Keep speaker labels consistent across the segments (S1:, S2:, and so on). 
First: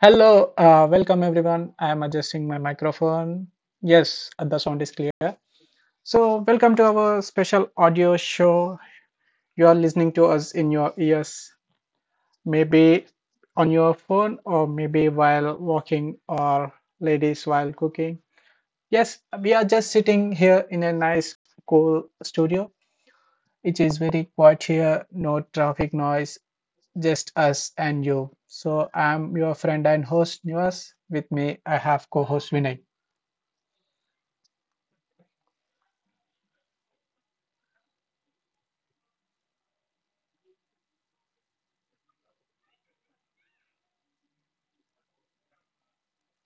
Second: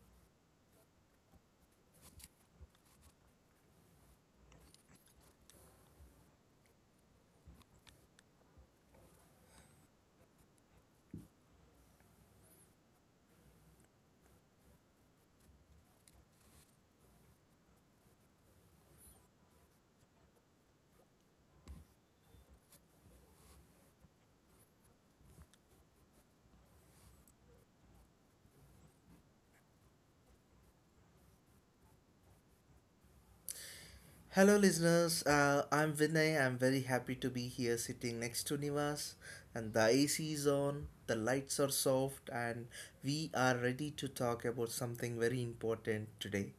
S1: Hello, welcome everyone. I am adjusting my microphone. Yes, the sound is clear. So, welcome to our special audio show. You are listening to us in your ears, maybe on your phone, or maybe while walking, or ladies while cooking. Yes, we are just sitting here in a nice, cool studio. It is very quiet here, no traffic noise, just us and you. So, I'm your friend and host, Nivas. With me, I have co host Vinay.
S2: Hello, listeners. I'm Vinay. I'm very happy to be here sitting next to Nivas. And the AC is on, the lights are soft, and we are ready to talk about something very important today.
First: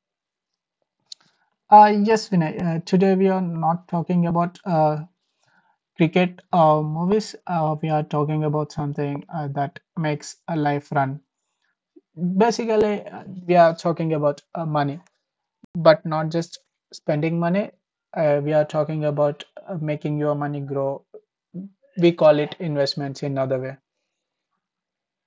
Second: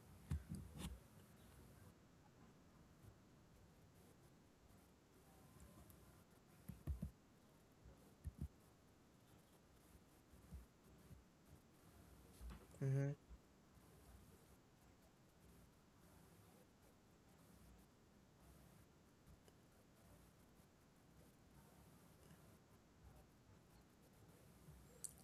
S1: Yes, Vinay. Today we are not talking about cricket or movies. We are talking about something that makes a life run.
S2: Mm-hmm.
S1: Basically, we are talking about money, but not just spending money. We are talking about making your money grow. We call it investments in other way.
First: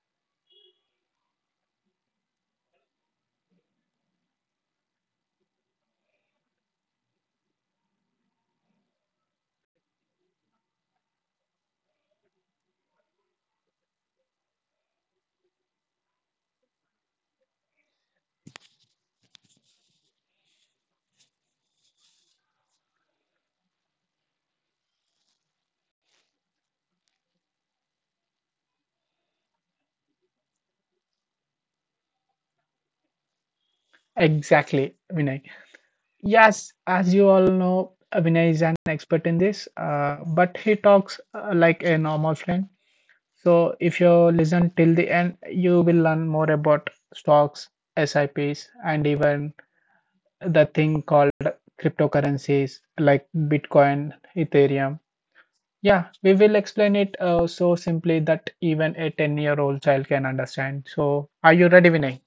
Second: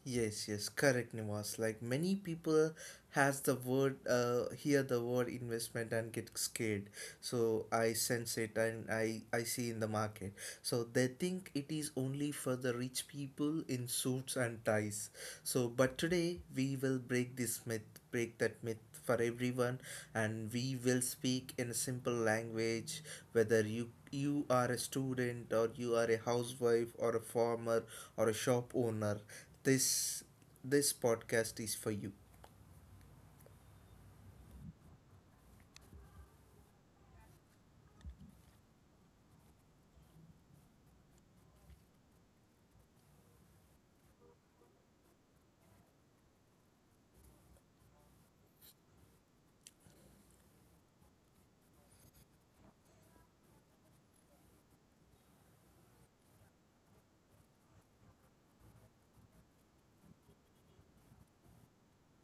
S2: Yes, yes, correct, Nivas. Like many people has the word hear the word investment and get scared, so I sense it and I see in the market, so they think it is only for the rich people in suits and ties. So but today we will break that myth for everyone, and we will speak in a simple language, whether you are a student or you are a housewife or a farmer or a shop owner. this this podcast is for you.
S1: Exactly, Vinay. Yes, as you all know, Vinay is an expert in this, but he talks like a normal friend. So if you listen till the end, you will learn more about stocks, SIPs, and even the thing called cryptocurrencies like Bitcoin, Ethereum. Yeah, we will explain it so simply that even a 10-year-old child can understand. So are you ready, Vinay?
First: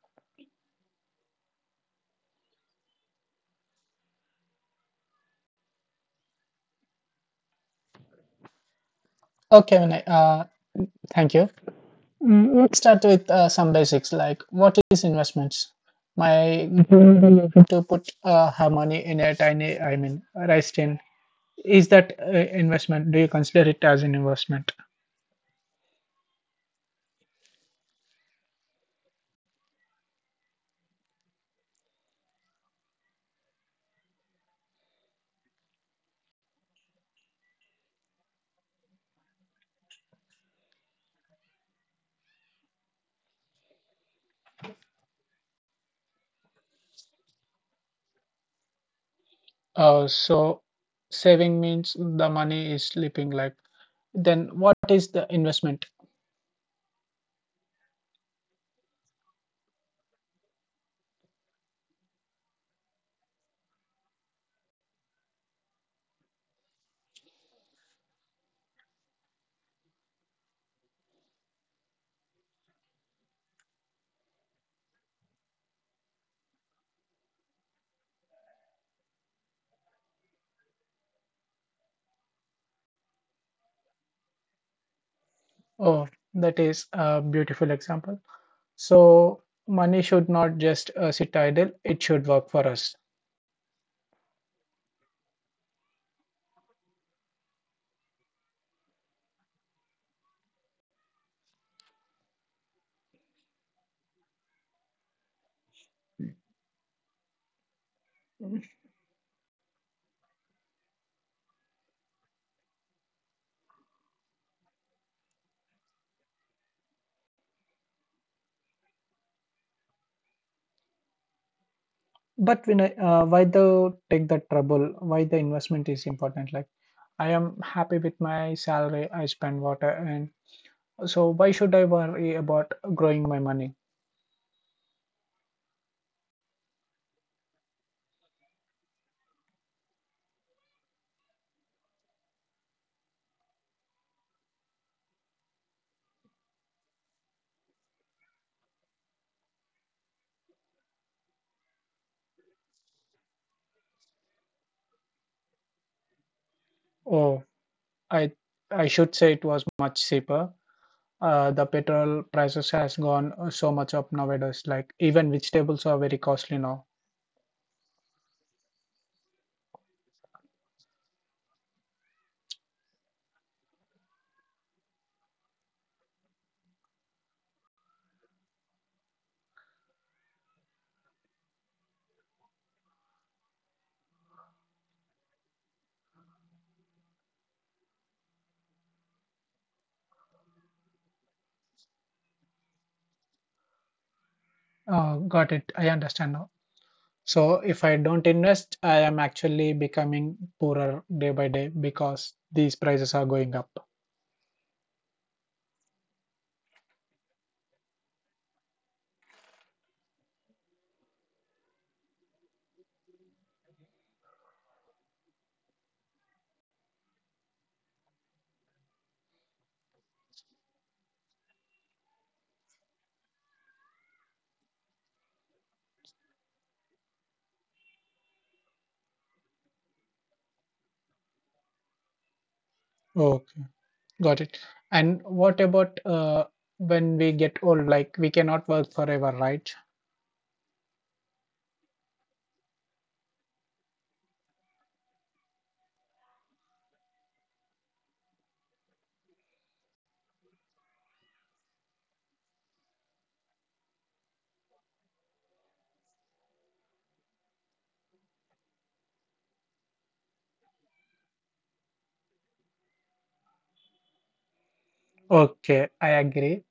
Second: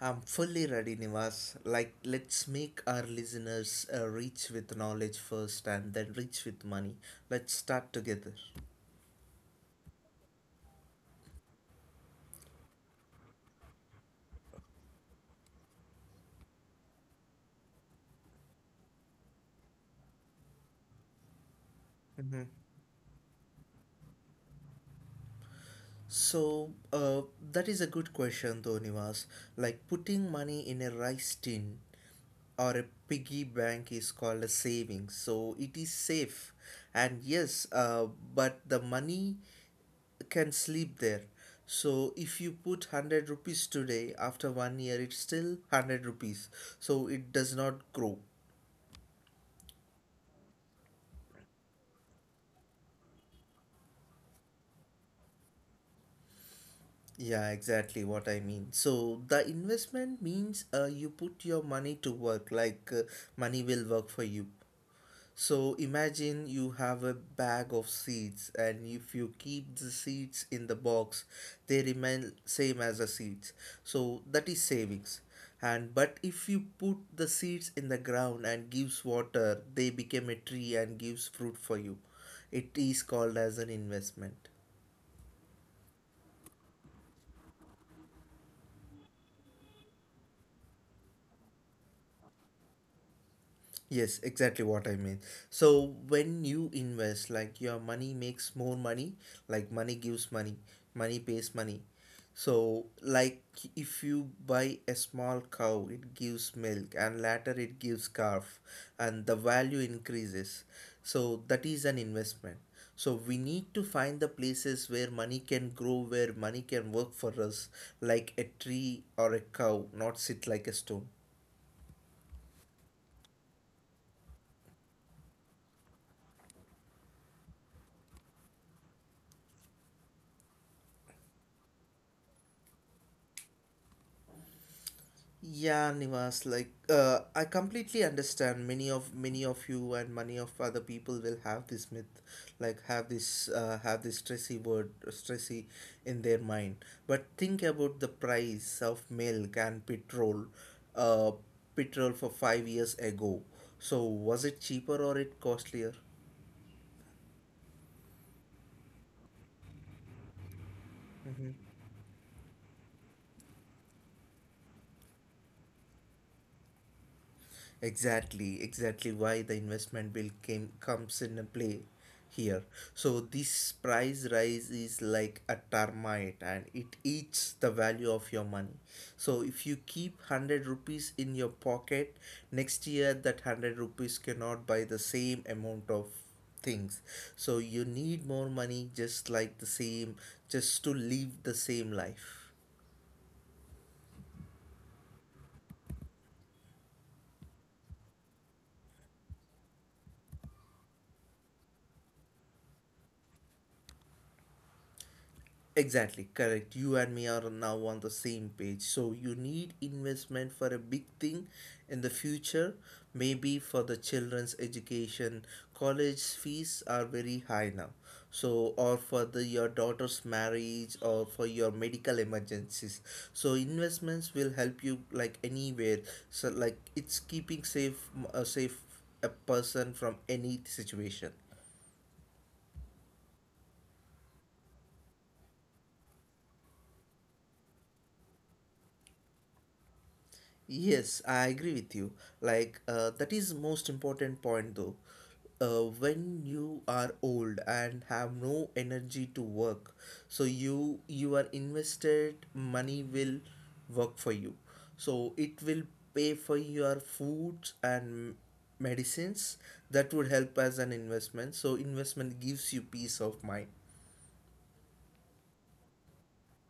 S2: I'm fully ready, Nivas. Like, let's make our listeners rich with knowledge first and then rich with money. Let's start together.
S1: Okay, Vinay, thank you. Let's start with some basics like what is investments? My goal will be to put her money in a tiny, I mean, rice tin. Is that
S2: Mm-hmm.
S1: investment? Do you consider it as an investment?
S2: So, that is a good question, though, Nivas. Like, putting money in a rice tin or a piggy bank is called a savings, so it is safe and yes, but the money can sleep there. So if you put 100 rupees today, after 1 year, it's still 100 rupees. So it does not grow.
S1: So saving means the money is sleeping. Like then, what is the investment?
S2: Yeah, exactly what I mean. So the investment means you put your money to work, like money will work for you. So imagine you have a bag of seeds, and if you keep the seeds in the box, they remain same as the seeds. So that is savings. And but if you put the seeds in the ground and gives water, they become a tree and gives fruit for you. It is called as an investment.
S1: Oh, that is a beautiful example. So money should not just sit idle. It should work for us.
S2: Yes, exactly what I mean. So when you invest, like your money makes more money, like money gives money, money pays money. So like if you buy a small cow, it gives milk and later it gives calf and the value increases. So that is an investment. So we need to find the places where money can grow, where money can work for us, like a tree or a cow, not sit like a stone.
S1: Why the take the trouble? Why the investment is important? Like I am happy with my salary. I spend water and so why should I worry about growing my money?
S2: Yeah, Nivas, like I completely understand many of you and many of other people will have this myth, like have this stressy word stressy in their mind. But think about the price of milk and petrol, uh, for 5 years ago. So was it cheaper or it costlier?
S1: Oh, I I should say it was much cheaper. Uh,
S2: Mm-hmm.
S1: the petrol prices has gone so much up nowadays. Like even vegetables are very costly now.
S2: Exactly, exactly why the investment bill came comes in play here. So this price rise is like a termite and it eats the value of your money. So if you keep 100 rupees in your pocket, next year that 100 rupees cannot buy the same amount of things. So you need more money just to live the same life.
S1: Got it. I understand now. So if I don't invest, I am actually becoming poorer day by day because these prices are going up.
S2: Exactly, correct. You and me are now on the same page. So you need investment for a big thing in the future, maybe for the children's education. College fees are very high now. So or for the your daughter's marriage or for your medical emergencies. So investments will help you like anywhere. So like it's keeping safe a safe a person from any situation.
S1: Okay, got it. And what about when we get old? Like we cannot work forever, right?
S2: Yes, I agree with you. Like that is most important point though. When you are old and have no energy to work, so you are invested money will work for you. So it will pay for your foods and medicines that would help as an investment. So investment gives you peace of mind.
S1: Okay, I agree.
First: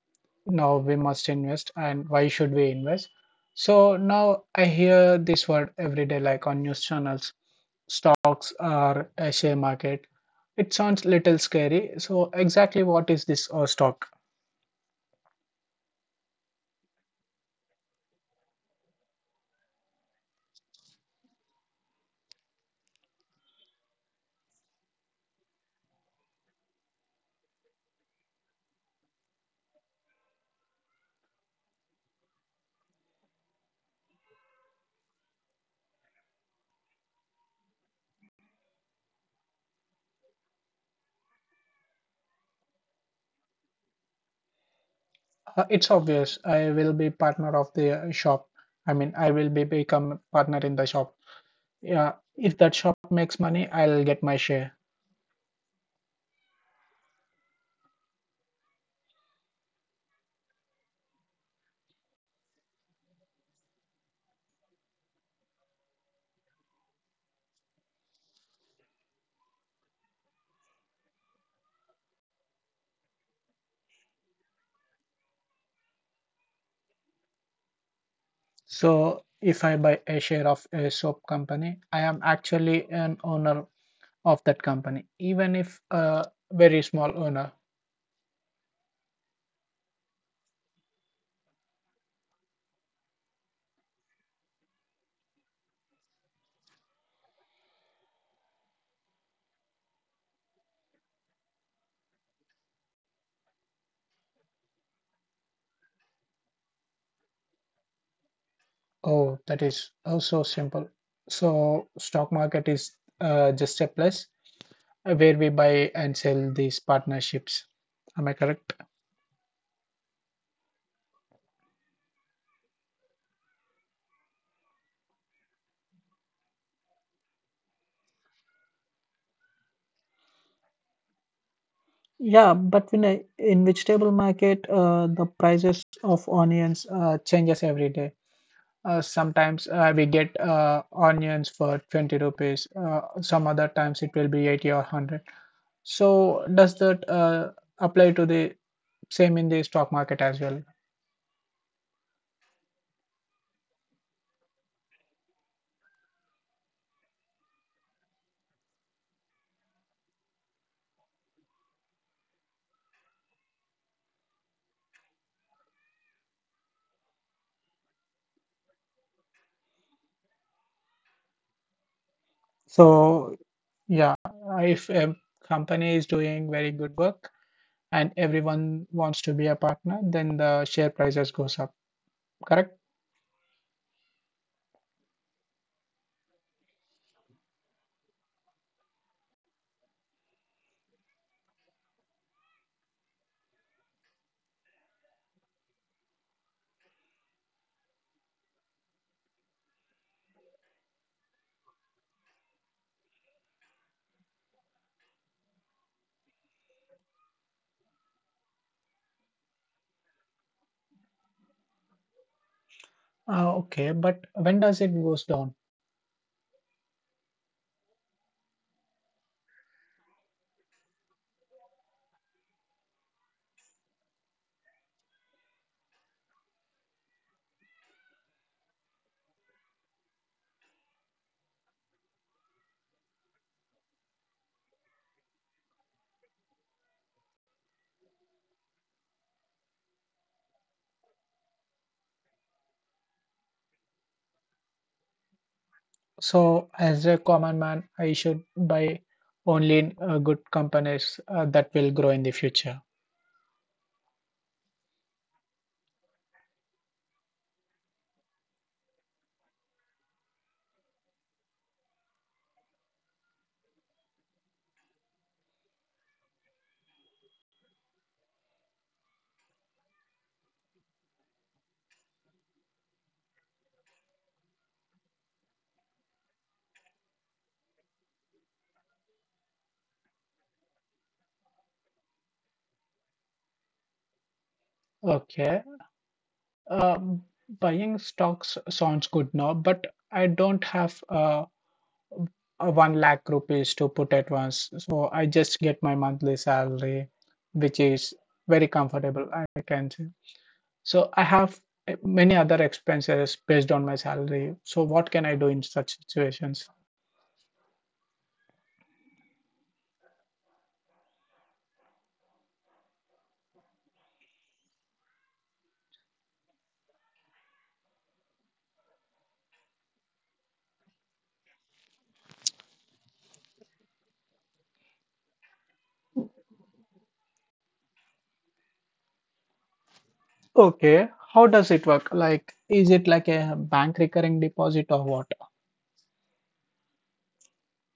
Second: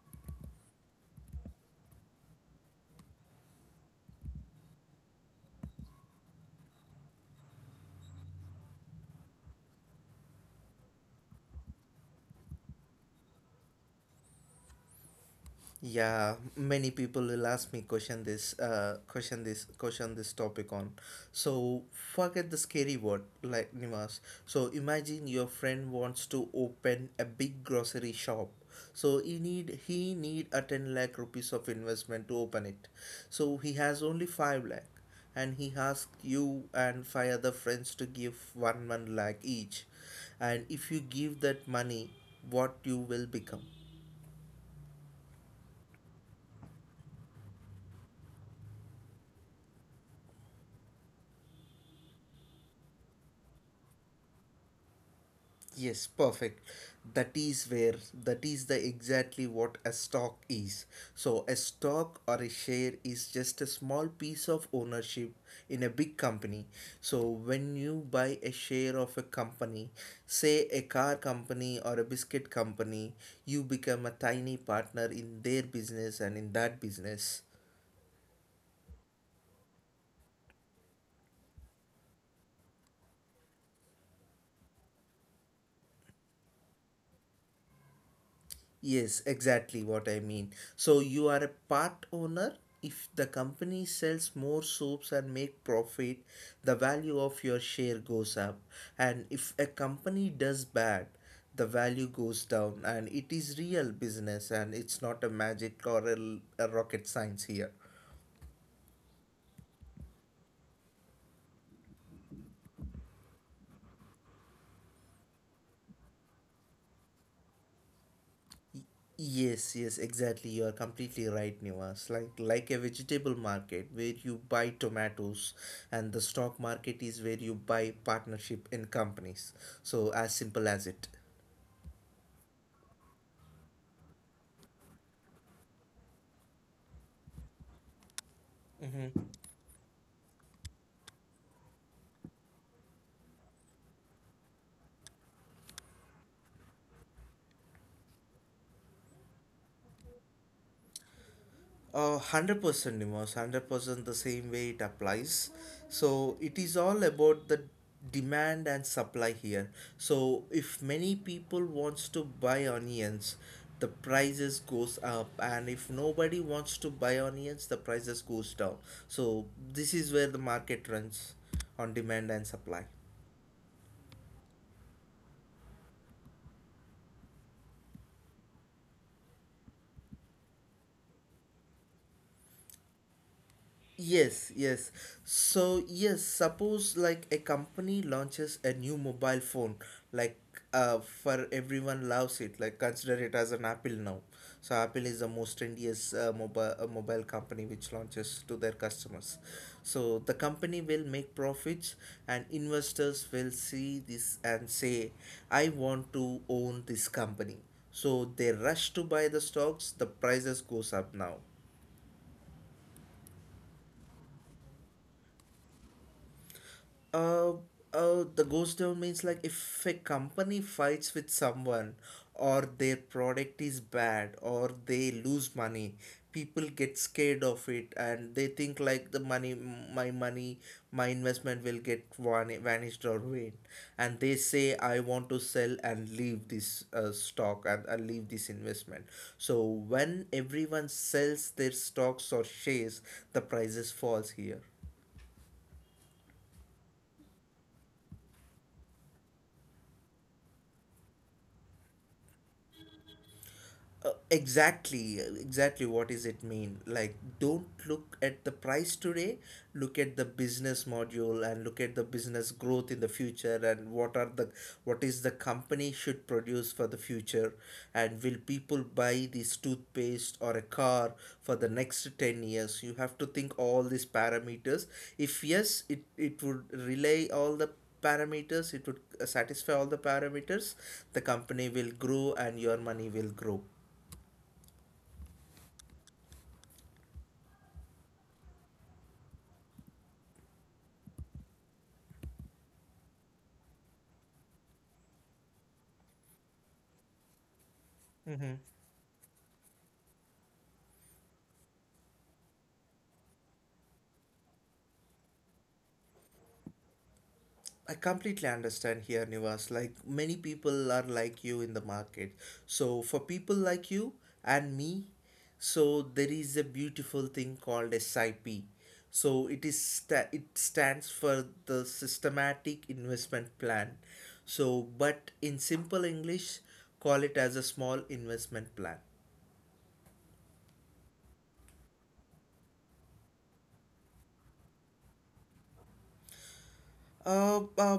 S1: Now we must invest, and why should we invest? So now I hear this word every day, like on news channels, stocks or a share market. It sounds little scary. So exactly what is this stock?
S2: Yeah, many people will ask me question this topic on. So forget the scary word like Nimas. So imagine your friend wants to open a big grocery shop. So he need a 10 lakh rupees of investment to open it. So he has only 5 lakh, and he asked you and five other friends to give 1 lakh each. And if you give that money, what you will become?
S1: It's obvious. I will be partner of the shop. I mean, I will be become partner in the shop. Yeah, if that shop makes money, I'll get my share.
S2: Yes, perfect. That is where that is the exactly what a stock is. So a stock or a share is just a small piece of ownership in a big company. So when you buy a share of a company, say a car company or a biscuit company, you become a tiny partner in that business.
S1: So if I buy a share of a soap company, I am actually an owner of that company, even if a very small owner.
S2: Yes, exactly what I mean. So you are a part owner. If the company sells more soaps and make profit, the value of your share goes up. And if a company does bad, the value goes down. And it is real business and it's not a magic or a rocket science here.
S1: Oh, that is also simple. So stock market is just a place where we buy and sell these partnerships. Am I correct?
S2: Yes, yes, exactly. You are completely right, Nivas. Like a vegetable market where you buy tomatoes and the stock market is where you buy partnership in companies. So as simple as it.
S1: Yeah, but in vegetable market, the prices of onions changes every day. Sometimes we get onions for 20 rupees. Some other times it will be 80 or 100. So does that apply to the same in the stock market as well?
S2: 100% Nemos, 100% the same way it applies. So it is all about the demand and supply here. So if many people wants to buy onions, the prices goes up, and if nobody wants to buy onions, the prices goes down. So this is where the market runs on demand and supply.
S1: So yeah, if a company is doing very good work and everyone wants to be a partner, then the share prices goes up. Correct?
S2: Yes, yes. So, yes, suppose like a company launches a new mobile phone, like for everyone loves it, like consider it as an Apple now. So, Apple is the most trendiest mobile company which launches to their customers. So, the company will make profits and investors will see this and say, I want to own this company. So, they rush to buy the stocks, the prices goes up now.
S1: Okay, but when does it goes down?
S2: Uh, the ghost town means like if a company fights with someone or their product is bad or they lose money, people get scared of it and they think like my money, my investment will get vanished or vain. And they say, I want to sell and leave this stock and leave this investment. So when everyone sells their stocks or shares, the prices falls here.
S1: So as a common man, I should buy only in good companies that will grow in the future.
S2: Exactly, exactly. What does it mean? Like, don't look at the price today, look at the business module and look at the business growth in the future, and what is the company should produce for the future, and will people buy this toothpaste or a car for the next 10 years. You have to think all these parameters. If yes, it would relay all the parameters it would satisfy all the parameters, the company will grow and your money will grow.
S1: Okay, um, buying stocks sounds good now, but I don't have 1 lakh rupees to put at once. So I just get my monthly salary, which is
S2: Mm-hmm.
S1: very comfortable, I can say. So I have many other expenses based on my salary. So what can I do in such situations?
S2: I completely understand here, Nivas. Like many people are like you in the market. So for people like you and me, so there is a beautiful thing called SIP. So it it stands for the systematic investment plan. So but in simple English, call it as a small investment plan.
S1: Okay, how does it work? Like, is it like a bank recurring deposit or what?
S2: Uh, uh,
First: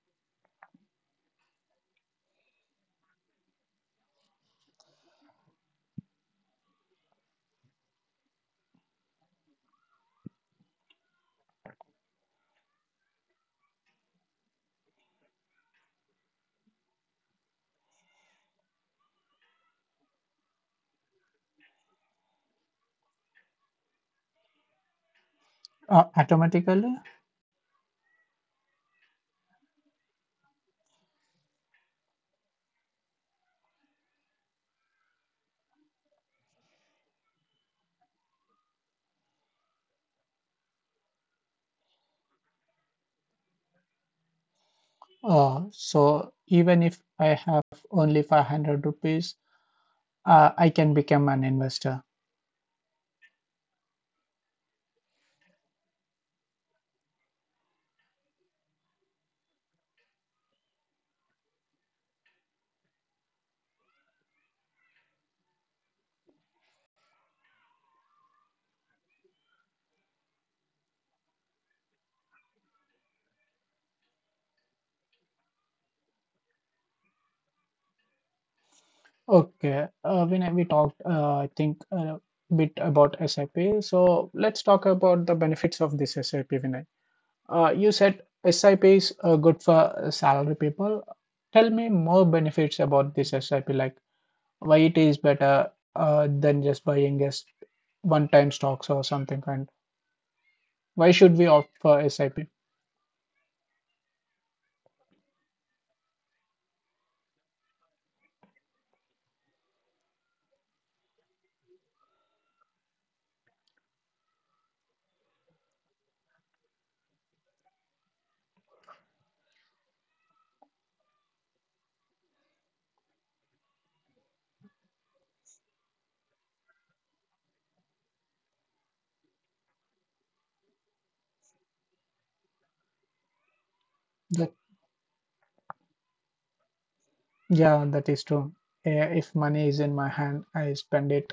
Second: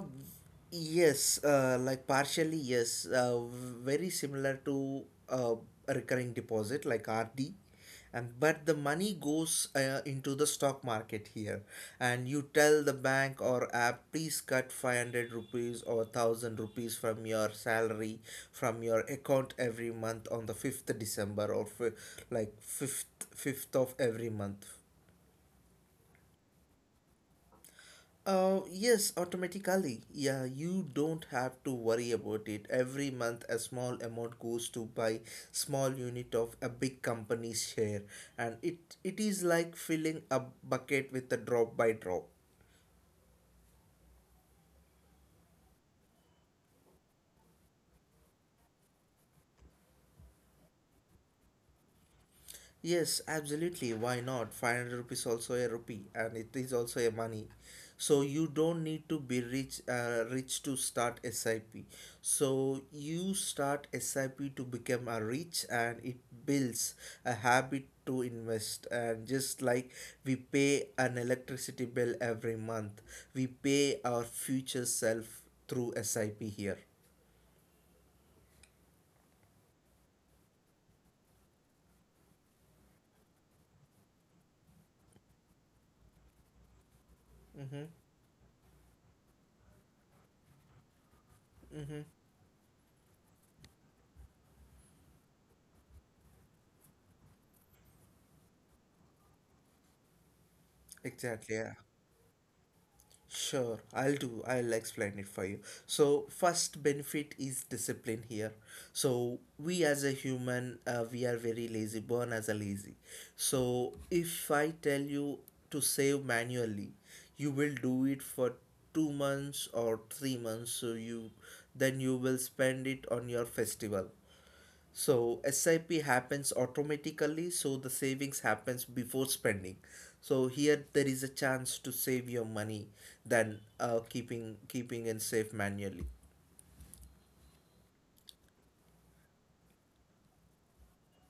S2: yes, like partially, yes. Very similar to a recurring deposit like RD. And, but the money goes into the stock market here, and you tell the bank or app, please cut 500 rupees or 1,000 rupees from your salary from your account every month on the 5th december like 5th of every month.
S1: Automatically?
S2: Yes, automatically. Yeah, you don't have to worry about it. Every month, a small amount goes to buy small unit of a big company's share, and it is like filling a bucket with a drop by drop.
S1: So even if I have only 500 rupees, I can become an investor.
S2: Yes, absolutely. Why not? 500 rupees also a rupee and it is also a money. So you don't need to be rich to start SIP. So you start SIP to become a rich, and it builds a habit to invest, and just like we pay an electricity bill every month, we pay our future self through SIP here.
S1: Okay, when we talked, I think a bit about SIP. So let's talk about the benefits of this SIP, Vinay. Uh,
S2: Mm-hmm.
S1: you said SIP is good for salary people. Tell me
S2: Mm-hmm.
S1: more benefits about this SIP, like why it is better than just buying just one-time stocks or something, and why should we
S2: Exactly.
S1: opt
S2: Yeah.
S1: for SIP?
S2: Sure, I'll do. I'll explain it for you. So, first benefit is discipline here. So, we as a human, we are very lazy, born as a lazy. So, if I tell you to save manually, you will do it for 2 months or 3 months. So, you then you will spend it on your festival. So SIP happens automatically, so the savings happens before spending. So here there is a chance to save your money than
S1: That,
S2: keeping and save manually.
S1: yeah, that is true. If money is in my hand, I spend it.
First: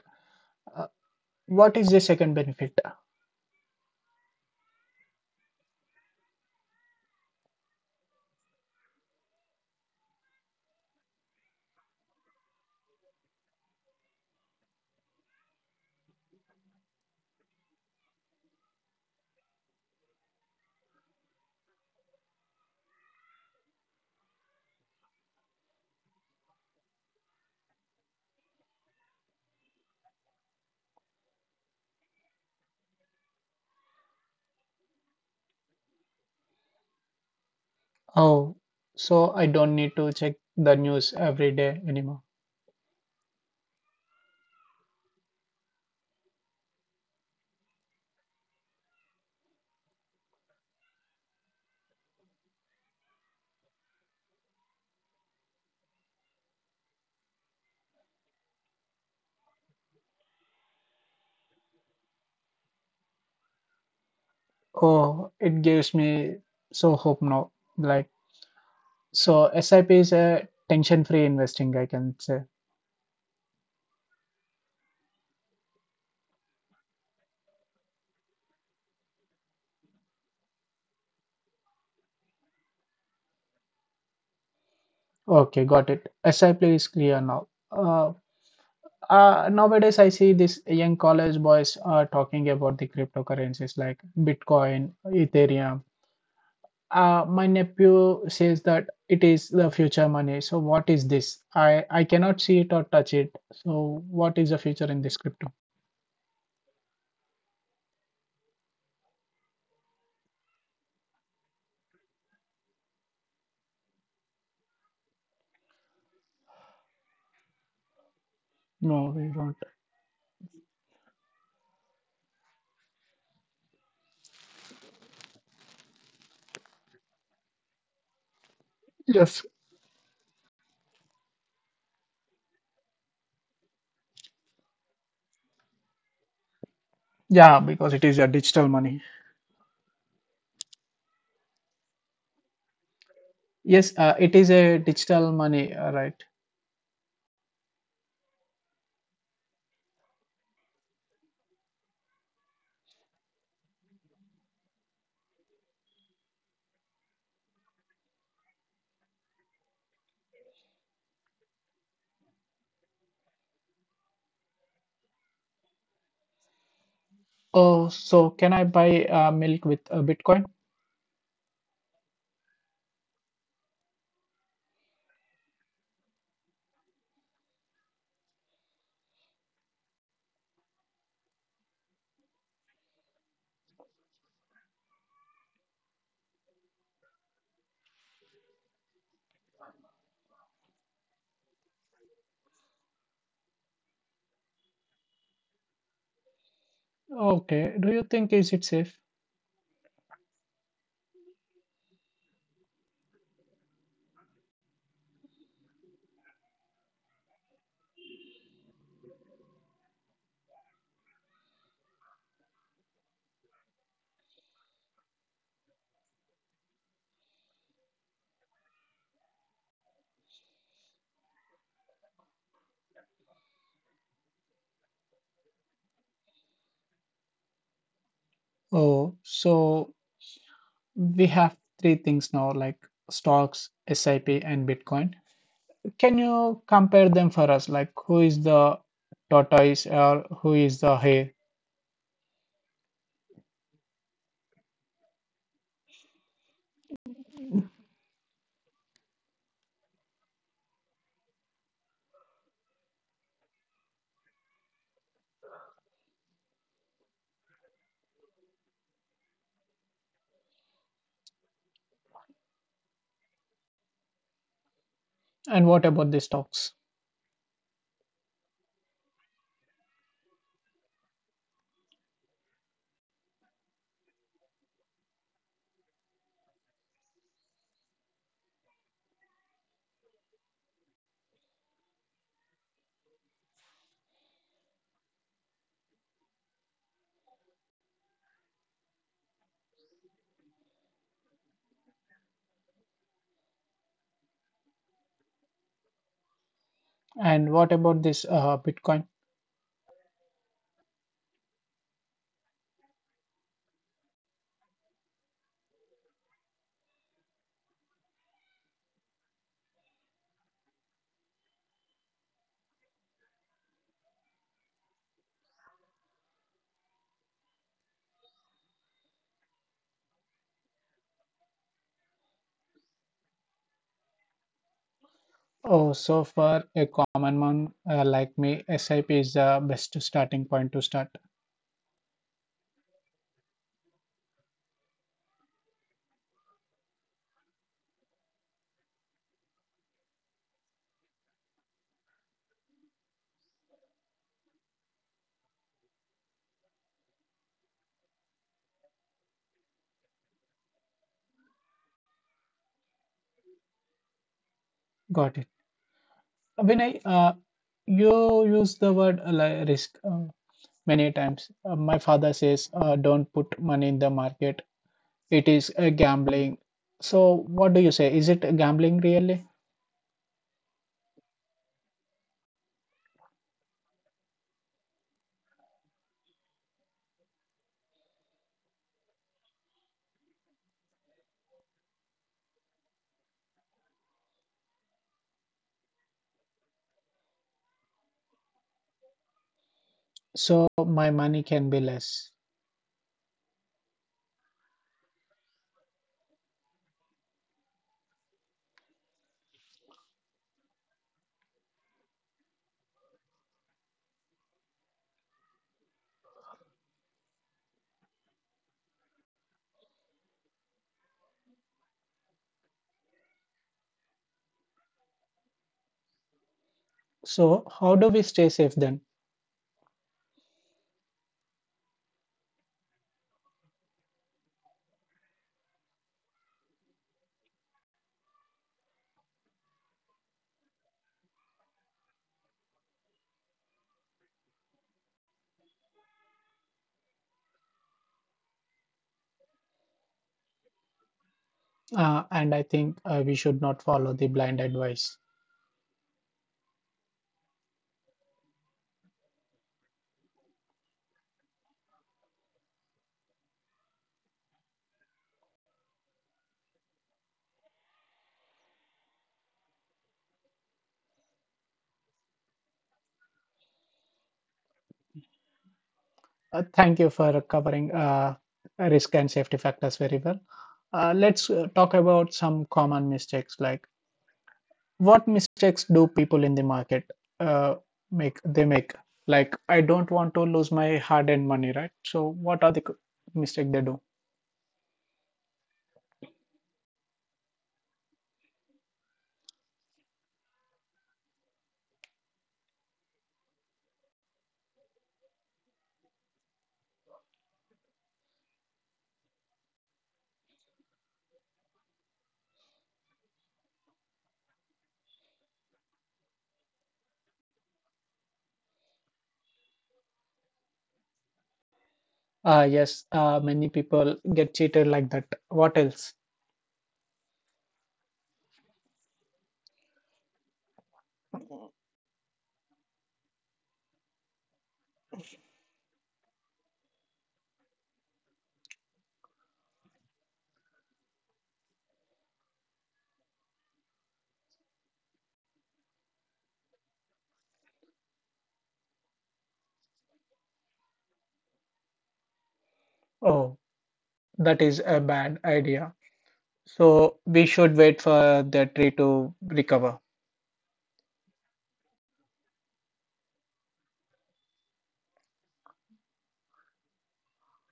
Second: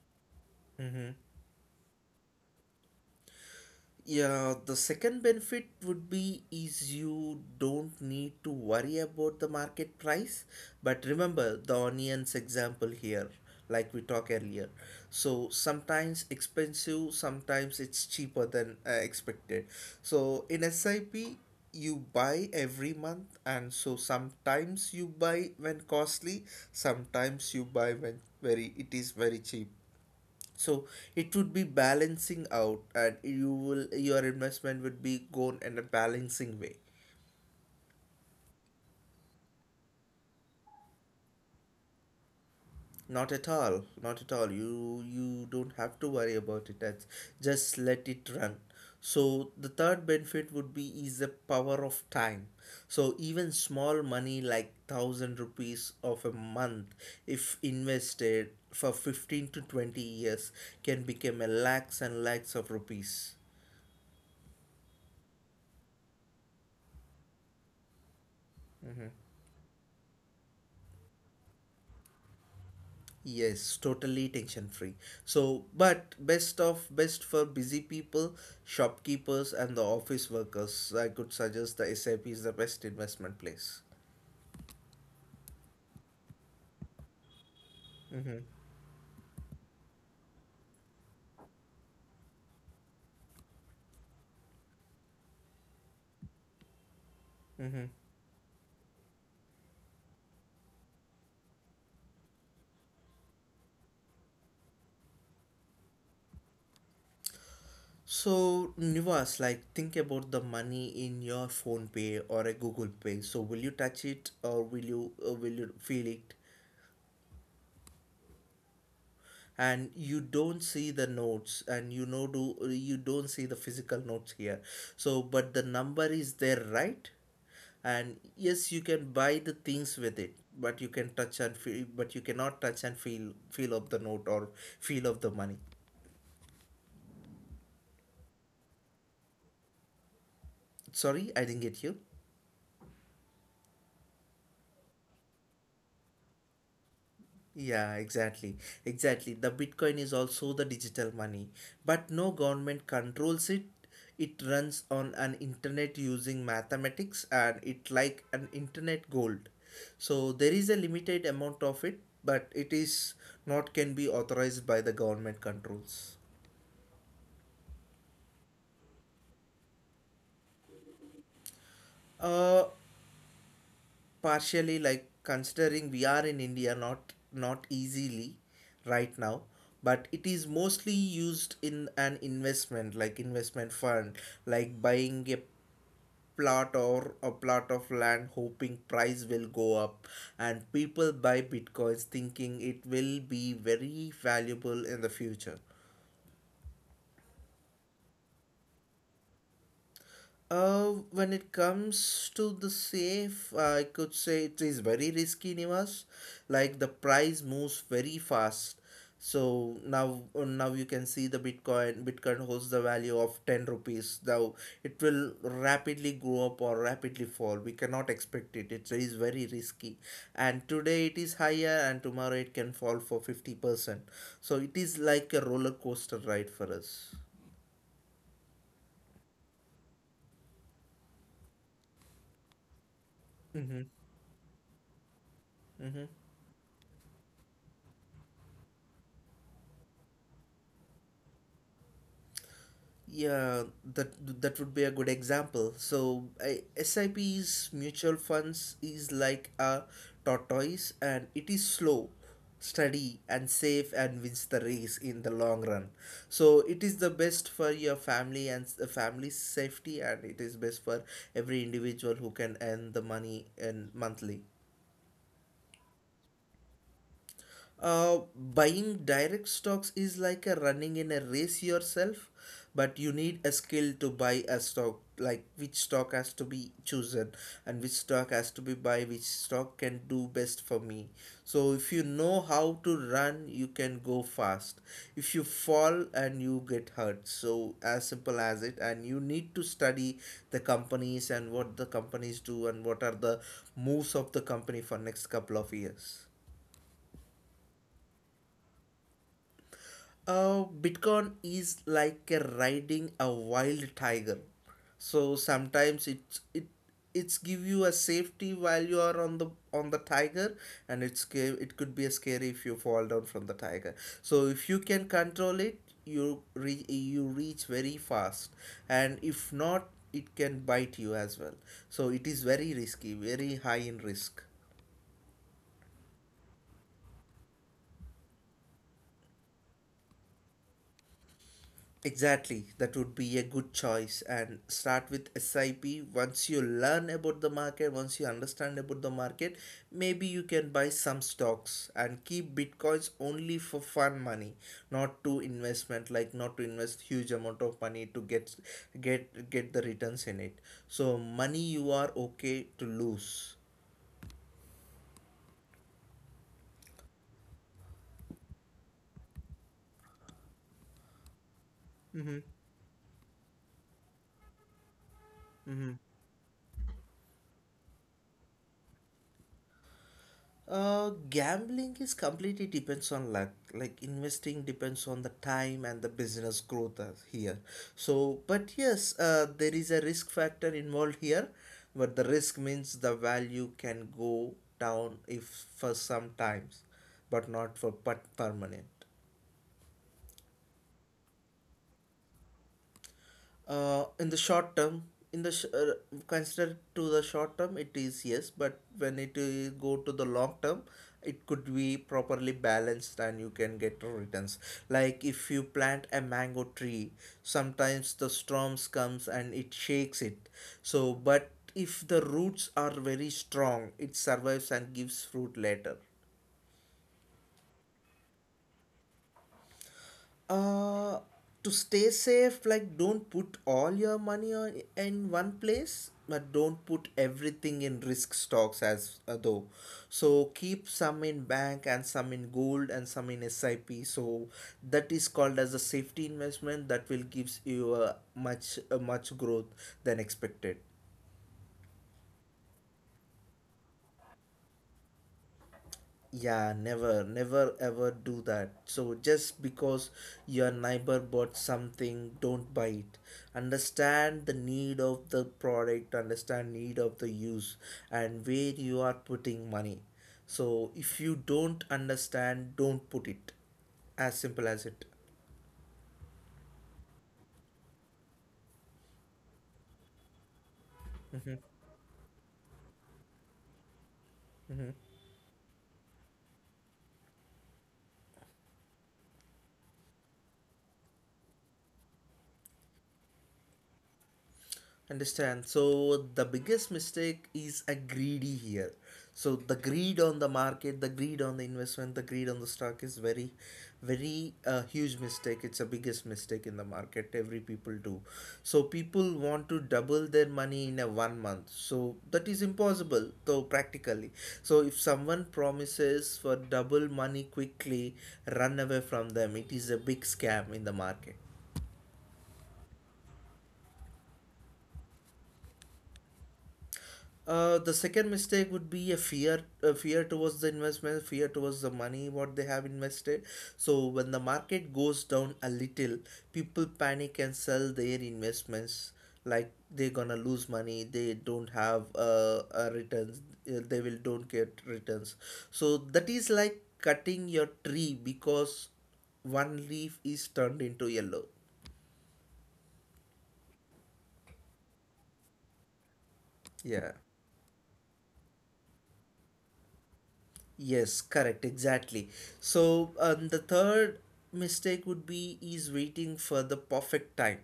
S1: Uh, what is the second benefit?
S2: Yeah, the second benefit would be is you don't need to worry about the market price. But remember the onions example here, like we talked earlier. So sometimes expensive, sometimes it's cheaper than expected. So in SIP, you buy every month, and so sometimes you buy when costly, sometimes you buy when very cheap, so it would be balancing out and your investment would be gone in a balancing way.
S1: Oh, so I don't need to check the news every day anymore.
S2: Not at all, not at all. You don't have to worry about it. That's, just let it run. So the third benefit would be is the power of time. So even small money like 1,000 rupees of a month, if invested for 15 to 20 years, can become a lakhs and lakhs of rupees.
S1: Oh, it gives me so hope now. Like, so SIP is a tension-free investing, I can say.
S2: Yes, totally tension free. So, but best of best for busy people, shopkeepers, and the office workers. I could suggest the SIP is the best investment place.
S1: Okay, got it. SIP is clear now. Uh,
S2: Mm-hmm.
S1: uh, nowadays, I see these young college boys are talking about the cryptocurrencies like Bitcoin, Ethereum. My nephew says that
S2: Mm-hmm.
S1: it is the future money. So what is this? I cannot see it or touch it. So what is the future in this crypto?
S2: So, Nivas, like think about the money in your phone pay or a Google Pay. So, will you touch it or will you feel it?
S1: No, we don't.
S2: And you don't see the notes and you know do you don't see the physical notes here, so but the number is there, right? And
S1: Yes.
S2: yes, you can buy the things with it, but you can touch and feel, but you cannot touch and feel of the note or feel of the money.
S1: Yeah, because it is a digital money.
S2: Sorry, I didn't get you.
S1: Yes, it is a digital money, right?
S2: Yeah, exactly. Exactly. The Bitcoin is also the digital money, but no government controls it. It runs on an internet using mathematics and it like an internet gold. So there is a limited amount of it, but it is not can be authorized by the government controls.
S1: Oh, so can I buy milk with Bitcoin?
S2: Uh, Partially, like considering we are in India, not easily right now, but it is mostly used in an investment like investment fund, like buying a plot or a plot of land hoping price will go up, and people buy bitcoins thinking it will be very valuable in the future.
S1: Okay. Do you think is it safe?
S2: When it comes to the safe, I could say it is very risky, Nivas. Like the price moves very fast. So now, now you can see the Bitcoin. Bitcoin holds the value of ten rupees. Now it will rapidly go up or rapidly fall. We cannot expect it. It is very risky, and today it is higher, and tomorrow it can fall for 50%. So it is like a roller coaster ride for us.
S1: Oh, so we have three things now like stocks,
S2: Mm-hmm.
S1: SIP, and Bitcoin.
S2: Mm-hmm.
S1: Can you compare them for us? Like, who is the tortoise or who is the hare?
S2: Yeah, that would be a good example. So, I, SIP's mutual funds is like a tortoise and it is slow, steady and safe and wins the race in the long run. So, it is the best for your family and the family's safety and it is best for every individual who can earn the money and monthly.
S1: And what about the stocks?
S2: Buying direct stocks is like a running in a race yourself, but you need a skill to buy a stock, like which stock has to be chosen and which stock has to be buy, which stock can do best for me. So if you know how to run, you can go fast. If you fall and you get hurt, so as simple as it. And you need to study the companies and what the companies do and what are the moves of the company for next couple of years.
S1: And what about this Bitcoin?
S2: Bitcoin is like a riding a wild tiger. So sometimes it's it it's give you a safety while you are on the tiger, and it's it could be a scary if you fall down from the tiger. So if you can control it, you reach very fast, and if not, it can bite you as well. So it is very risky, very high in risk.
S1: Oh, so for a common man like me, SIP is the best starting point to start.
S2: Exactly, that would be a good choice. And start with SIP. Once you learn about the market, once you understand about the market, maybe you can buy some stocks and keep bitcoins only for fun money, not to investment, like not to invest huge amount of money to get the returns in it. So money you are okay to lose.
S1: Got it. Vinay, you use the word risk many times. My father
S2: Mm-hmm.
S1: says, don't put money in the market. It is a gambling. So, what do you say? Is it gambling really?
S2: Gambling is completely depends on luck. Like investing depends on the time and the business growth as here. So, but yes, there is a risk factor involved here, but the risk means the value can go down if for some times, but not for permanent.
S1: So my money can be less.
S2: In the short term, in the considered to the short term, it is yes, but when it go to the long term, it could be properly balanced and you can get no returns. Like if you plant a mango tree, sometimes the storms comes and it shakes it. So, but if the roots are very strong, it survives and gives fruit later.
S1: So, how do we stay safe then?
S2: Uh, to stay safe, like don't put all your money on, in one place, but don't put everything in risk stocks as though. So keep some in bank and some in gold and some in SIP. So that is called as a safety investment that will gives you a much growth than expected.
S1: And I think we should not follow the blind advice.
S2: Yeah, never, never ever do that. So just because your neighbor bought something, don't buy it. Understand the need of the product, understand need of the use and where you are putting money. So if you don't understand, don't put it. As simple as it.
S1: Thank you for covering risk and safety factors very well. Let's talk about some common mistakes, like what mistakes do people in the market uh, make they make like I don't want to lose my hard-earned money, right? So what are the mistake they do?
S2: Understand. So the biggest mistake is a greedy here. So the greed on the market, the greed on the investment, the greed on the stock is very, very huge mistake. It's a biggest mistake in the market. Every people do. So people want to double their money in a 1 month. So that is impossible though practically. So if someone promises for double money quickly, run away from them. It is a big scam in the market.
S1: Yes, many people get cheated like that. What else?
S2: The second mistake would be a fear towards the investment, fear towards the money what they have invested. So when the market goes down a little, people panic and sell their investments like they're gonna lose money. They don't have returns. They will don't get returns. So that is like cutting your tree because one leaf is turned into yellow.
S1: Oh, that is a bad idea. So
S2: Yeah.
S1: we should wait for the tree to recover.
S2: Yes, correct, exactly. So, the third mistake would be is waiting for the perfect time.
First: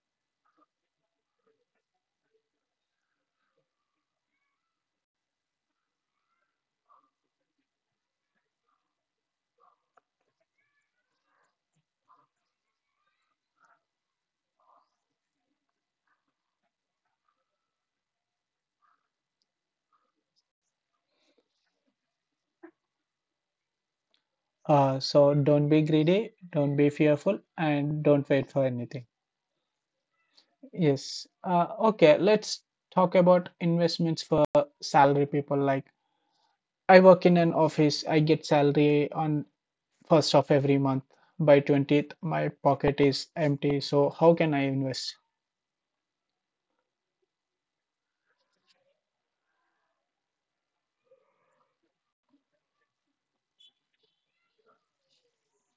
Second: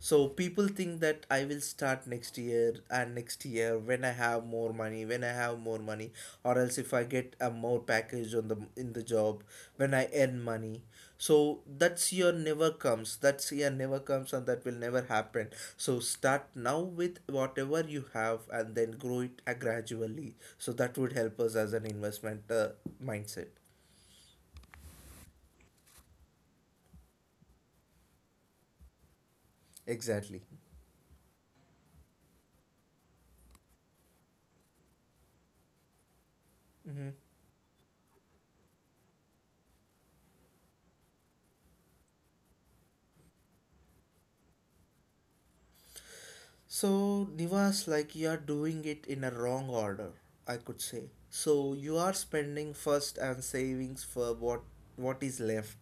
S2: So people think that I will start next year and next year when I have more money, or else if I get a more package on the in the job, when I earn money. So that's year never comes. That's year never comes and that will never happen. So start now with whatever you have and then grow it gradually. So that would help us as an investment mindset.
S1: So don't be greedy, don't be fearful, and don't wait for anything.
S2: Exactly.
S1: Yes. Okay, let's talk about investments for salary people. Like I
S2: Mhm.
S1: work in an office, I get salary on first of every month. By 20th, my pocket is empty. So how can I invest?
S2: So, Nivas, like you are doing it in a wrong order, I could say. So you are spending first and savings for what is left,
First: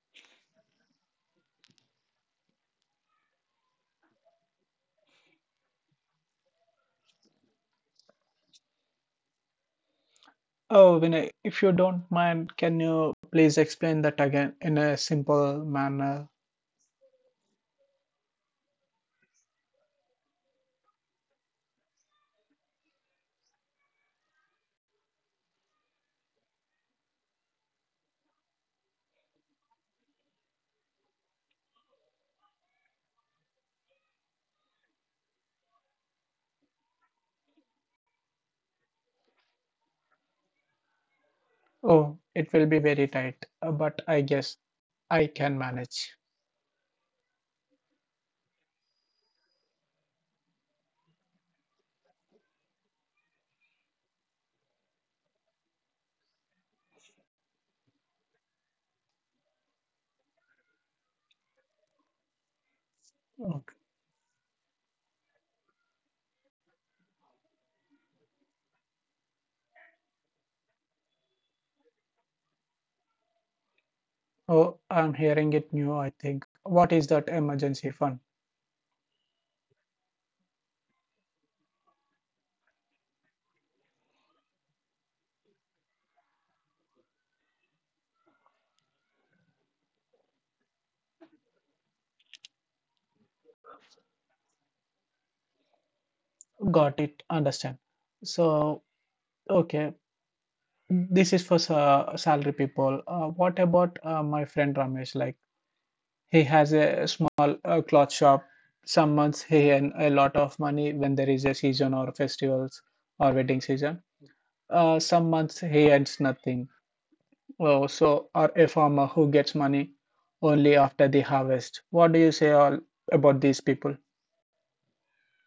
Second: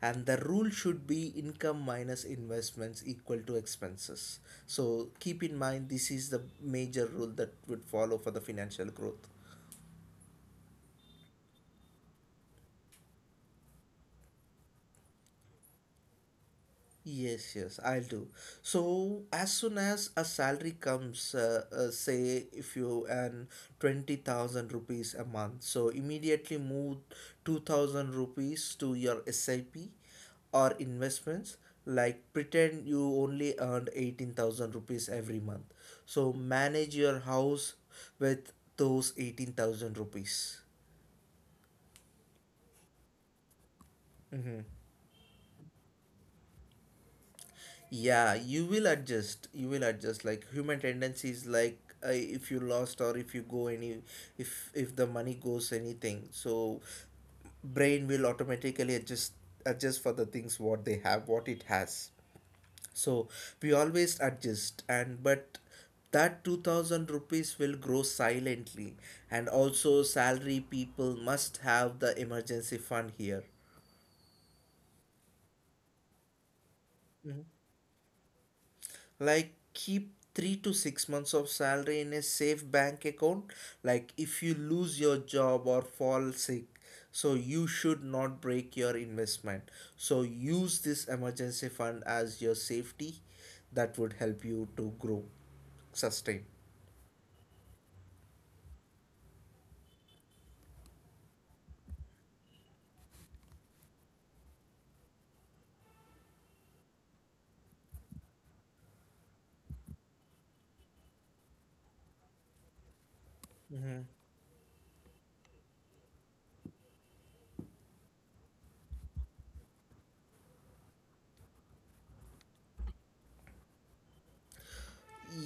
S2: and the rule should be income minus investments equal to expenses. So keep in mind this is the major rule that would follow for the financial growth.
S1: Oh, Vinay, if you don't mind, can you please explain that again in a simple manner?
S2: Yes, yes, I'll do. So as soon as a salary comes, say if you earn 20,000 rupees a month, so immediately move 2,000 rupees to your SIP or investments. Like pretend you only earned 18,000 rupees every month. So manage your house with those 18,000 rupees.
S1: Oh, it will be very tight, but I guess
S2: Mm-hmm.
S1: I can manage.
S2: Yeah, you will adjust. You will adjust. Like human tendencies, like if you lost or if you go any, if the money goes anything, so brain will automatically adjust for the things what they have, what it has. So
S1: Okay.
S2: we always adjust, and but that 2,000 rupees will grow silently, and also salary people must have the emergency fund here,
S1: Oh, I'm hearing it new, I think. What is that emergency fund?
S2: like keep 3 to 6 months of salary in a safe bank account, like if you lose your job or fall sick, so you should not break your investment, so use this emergency fund as your safety. That would help you to grow, sustain.
S1: Got it, understand. So, okay, this is for salary people. What about my friend Ramesh? Like, he has a small cloth shop. Some months he earn a lot of money when there is a season or festivals or wedding season.
S2: Mhm.
S1: Some months he earns nothing. Oh, so or a farmer who gets money only after the harvest. What do you say all about these people?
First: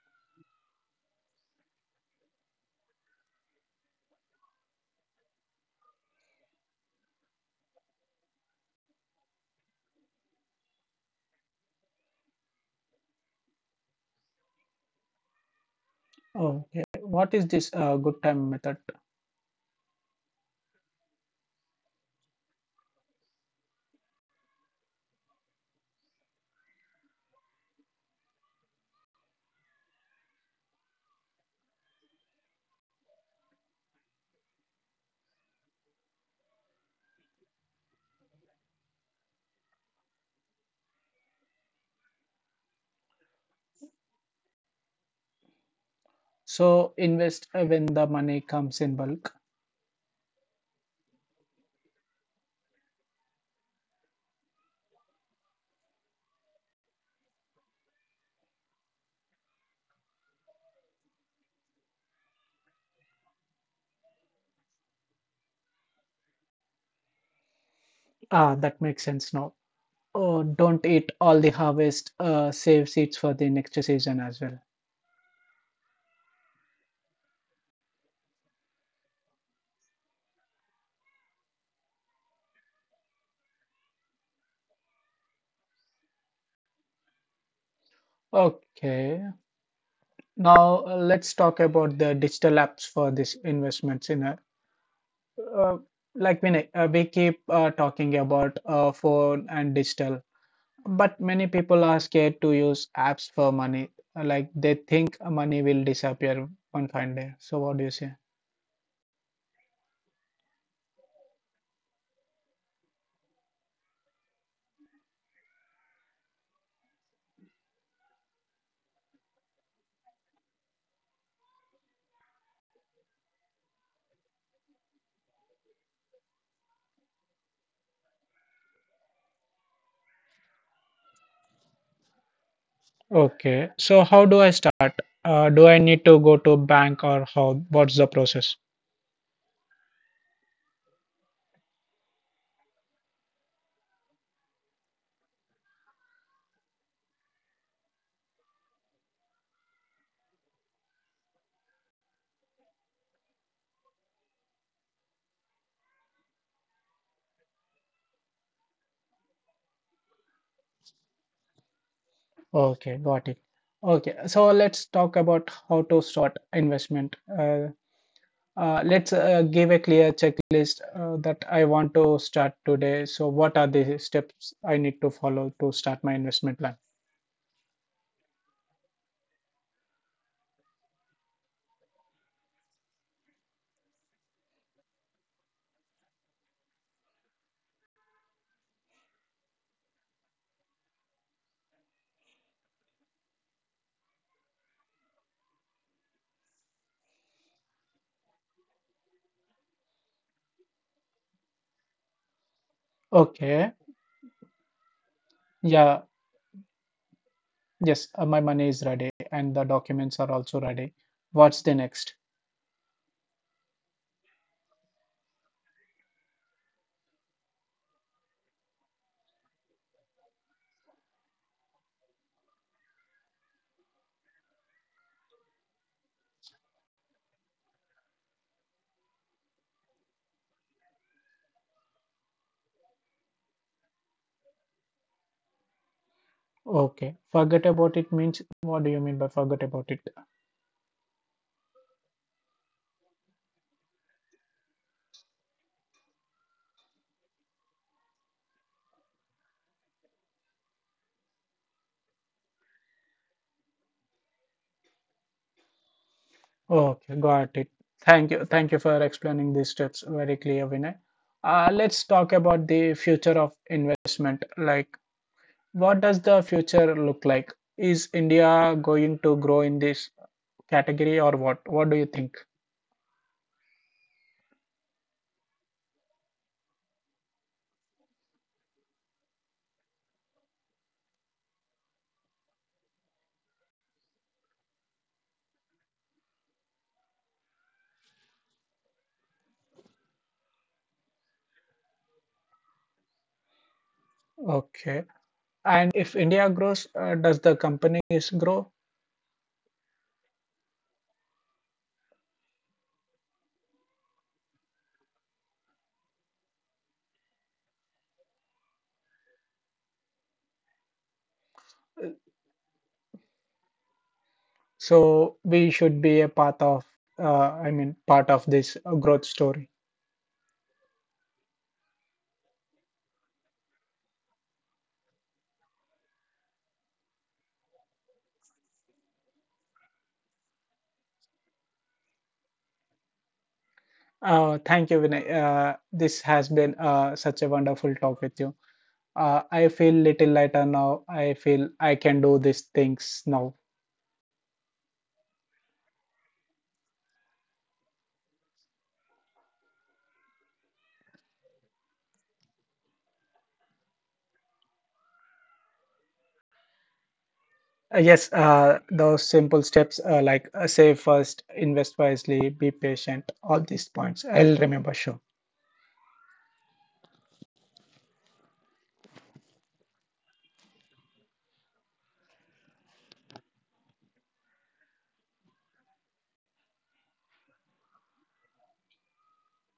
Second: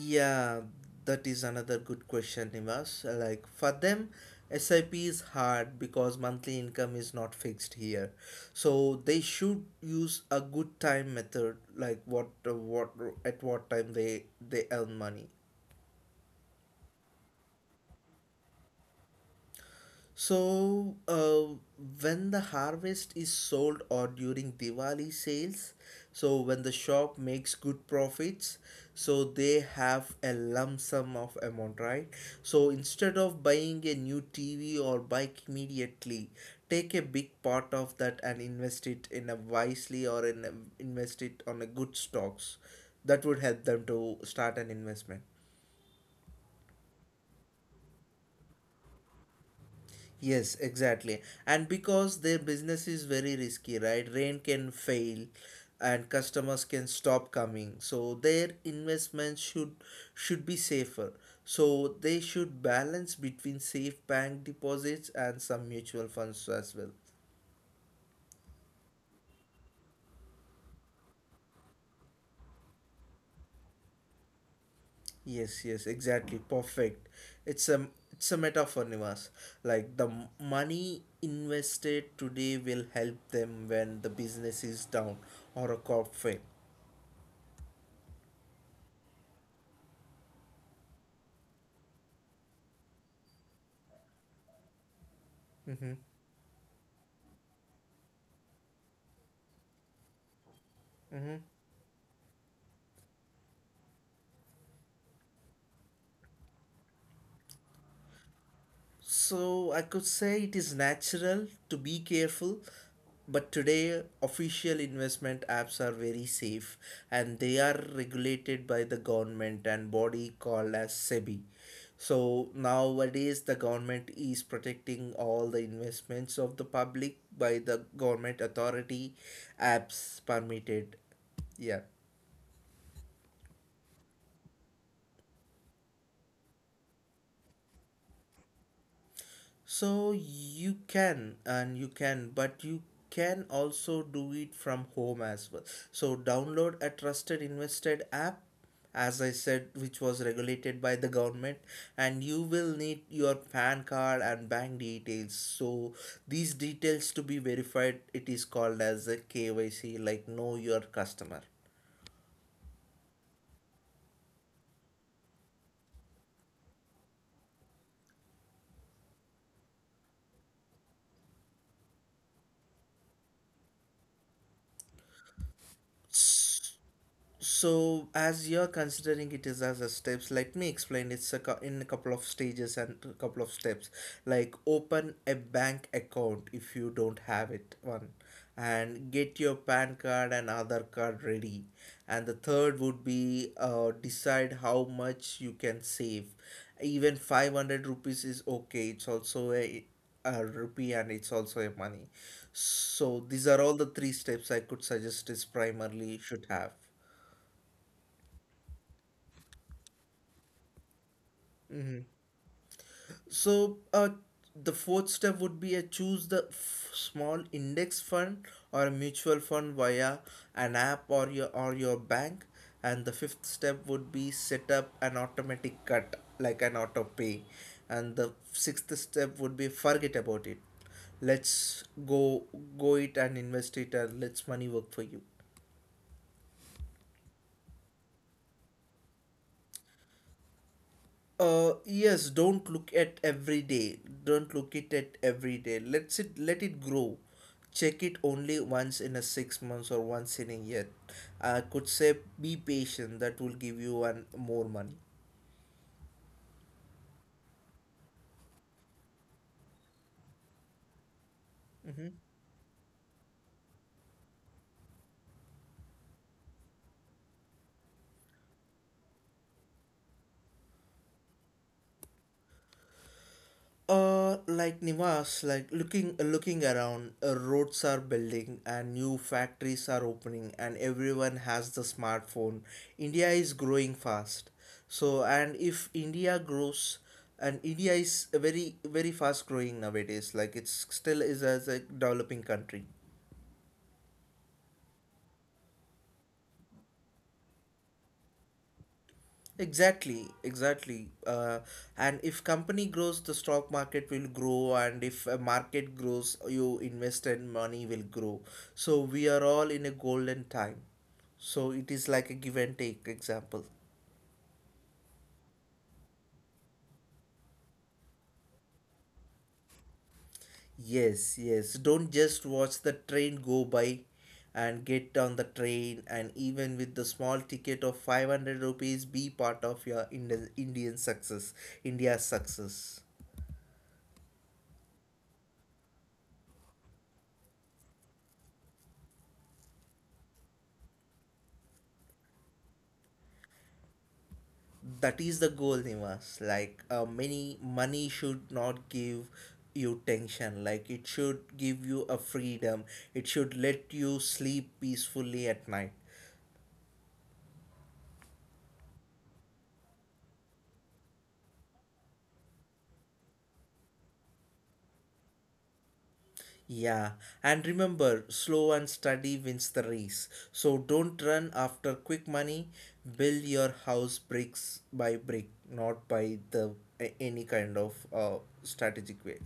S2: Yeah, that is another good question, Nimas. Like for them, SIP is hard because monthly income is not fixed here. So they should use a good time method, like what at what time they earn money.
S1: Okay, what is this good time method?
S2: So, when the harvest is sold or during Diwali sales, so when the shop makes good profits, so they have a lump sum of amount, right? So instead of buying a new TV or bike immediately, take a big part of that and invest it in a wisely or invest it on a good stocks. That would help them to start an investment.
S1: So invest when the money comes in bulk.
S2: Yes, exactly. And because their business is very risky, right? Rain can fail and customers can stop coming. So their investments should be safer. So they should balance between safe bank deposits and some mutual funds as well.
S1: Ah, that makes sense now. Oh, don't eat all the harvest. Save seeds for the next season as well.
S2: Yes, yes, exactly. Perfect. It's a metaphor, Nivas. Like the money invested today will help them when the business is down or a crop fail.
S1: Okay, now let's talk about the digital apps for these investments in a. Uh,
S2: Mm-hmm.
S1: like Vinay, we keep talking about phone and digital. But many people are scared to use apps for money. Like they think money will disappear one fine day. So what do you say?
S2: So I could say it is natural to be careful, but today official investment apps are very safe and they are regulated by the government and body called as SEBI. So nowadays the government is protecting all the investments of the public by the government authority apps permitted. Yeah.
S1: Okay, so how do I start? Do I need to go to bank or how? What's the process?
S2: So you can and you can, but you can also do it from home as well. So download a trusted invested app, as I said, which was regulated by the government, and you will need your PAN card and bank details. So these details to be verified, it is called as a KYC, like know your customer.
S1: Okay, got it. Okay, so let's talk about how to start investment. Let's give a clear checklist that I want to start today. So, what are the steps I need to follow to start my investment plan?
S2: So, as you're considering it is as a steps, let me explain. It's a in a couple of stages and a couple of steps. Like open a bank account if you don't have it one, and get your PAN card and other card ready. And the third would be decide how much you can save. Even 500 rupees is okay. It's also a rupee and it's also a money. So these are all
S1: Okay,
S2: the three steps I could suggest is
S1: yeah.
S2: primarily should have.
S1: Yes, my money is ready and the documents are also ready. What's the next?
S2: So, the fourth step would be a choose the small index fund or a mutual fund via an app or your bank. And the fifth step would be set up an automatic cut like an auto pay. And the sixth step would be forget about it. Let's go it and invest it and let's money work for you.
S1: Okay, forget about it means what do you mean by forget about it?
S2: Yes, don't look at every day. Don't look it at every day. Let's it let it grow. Check it only once in a 6 months or once in a year. I could say be patient. That will give you one more money.
S1: Okay, got it. Thank you. Thank you for explaining these steps very clear, Vinay. Let's
S2: Mm-hmm.
S1: talk about the future of investment. Like, what does the future look like? Is India going to grow in this category or what? What do you think?
S2: Like Nivas, like looking around, roads are building and new factories are opening, and everyone has the smartphone. India is growing fast. So, and if India grows, and India is a very fast growing nowadays, like it's still is as a developing country.
S1: Okay. And if India grows, does the companies grow?
S2: Exactly, exactly. And if company grows, the stock market will grow, and if a market grows, you invest and money will grow. So we are all in a golden time. So it is like a give and take example.
S1: So we should be a part of, I mean, part of this growth story.
S2: Yes, yes. Don't just watch the train go by and get on the train, and even with the small ticket of 500 rupees be part of your Indian success, India's success.
S1: Thank you, Vinay. This has been such a wonderful talk with you. I feel little lighter now. I feel I can do these things now.
S2: That is the goal, Nimas. Like, many money should not give you tension. Like, it should give you a freedom. It should let you sleep peacefully at night.
S1: Yes, those simple steps like save first, invest wisely, be patient. All these points I'll remember. Sure.
S2: Yeah, and remember, slow and steady wins the race. So don't run after quick money. Build your house bricks by brick, not by the any kind of strategic way.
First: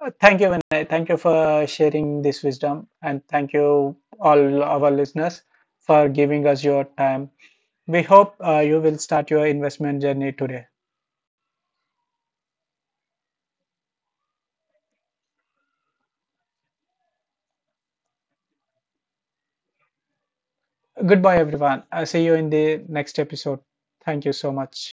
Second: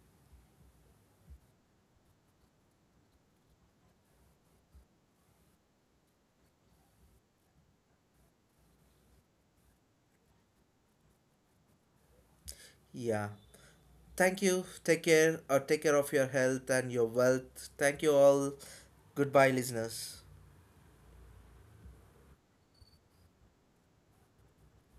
S1: Thank you, Vinay. Thank you for sharing this wisdom, and thank you all our listeners for giving us your time. We hope you will start your investment journey today.
S2: Yeah, thank you. Take care or take care of your health and your wealth. Thank you all. Goodbye, listeners.
S1: Goodbye, everyone. I'll see you in the next episode. Thank you so much.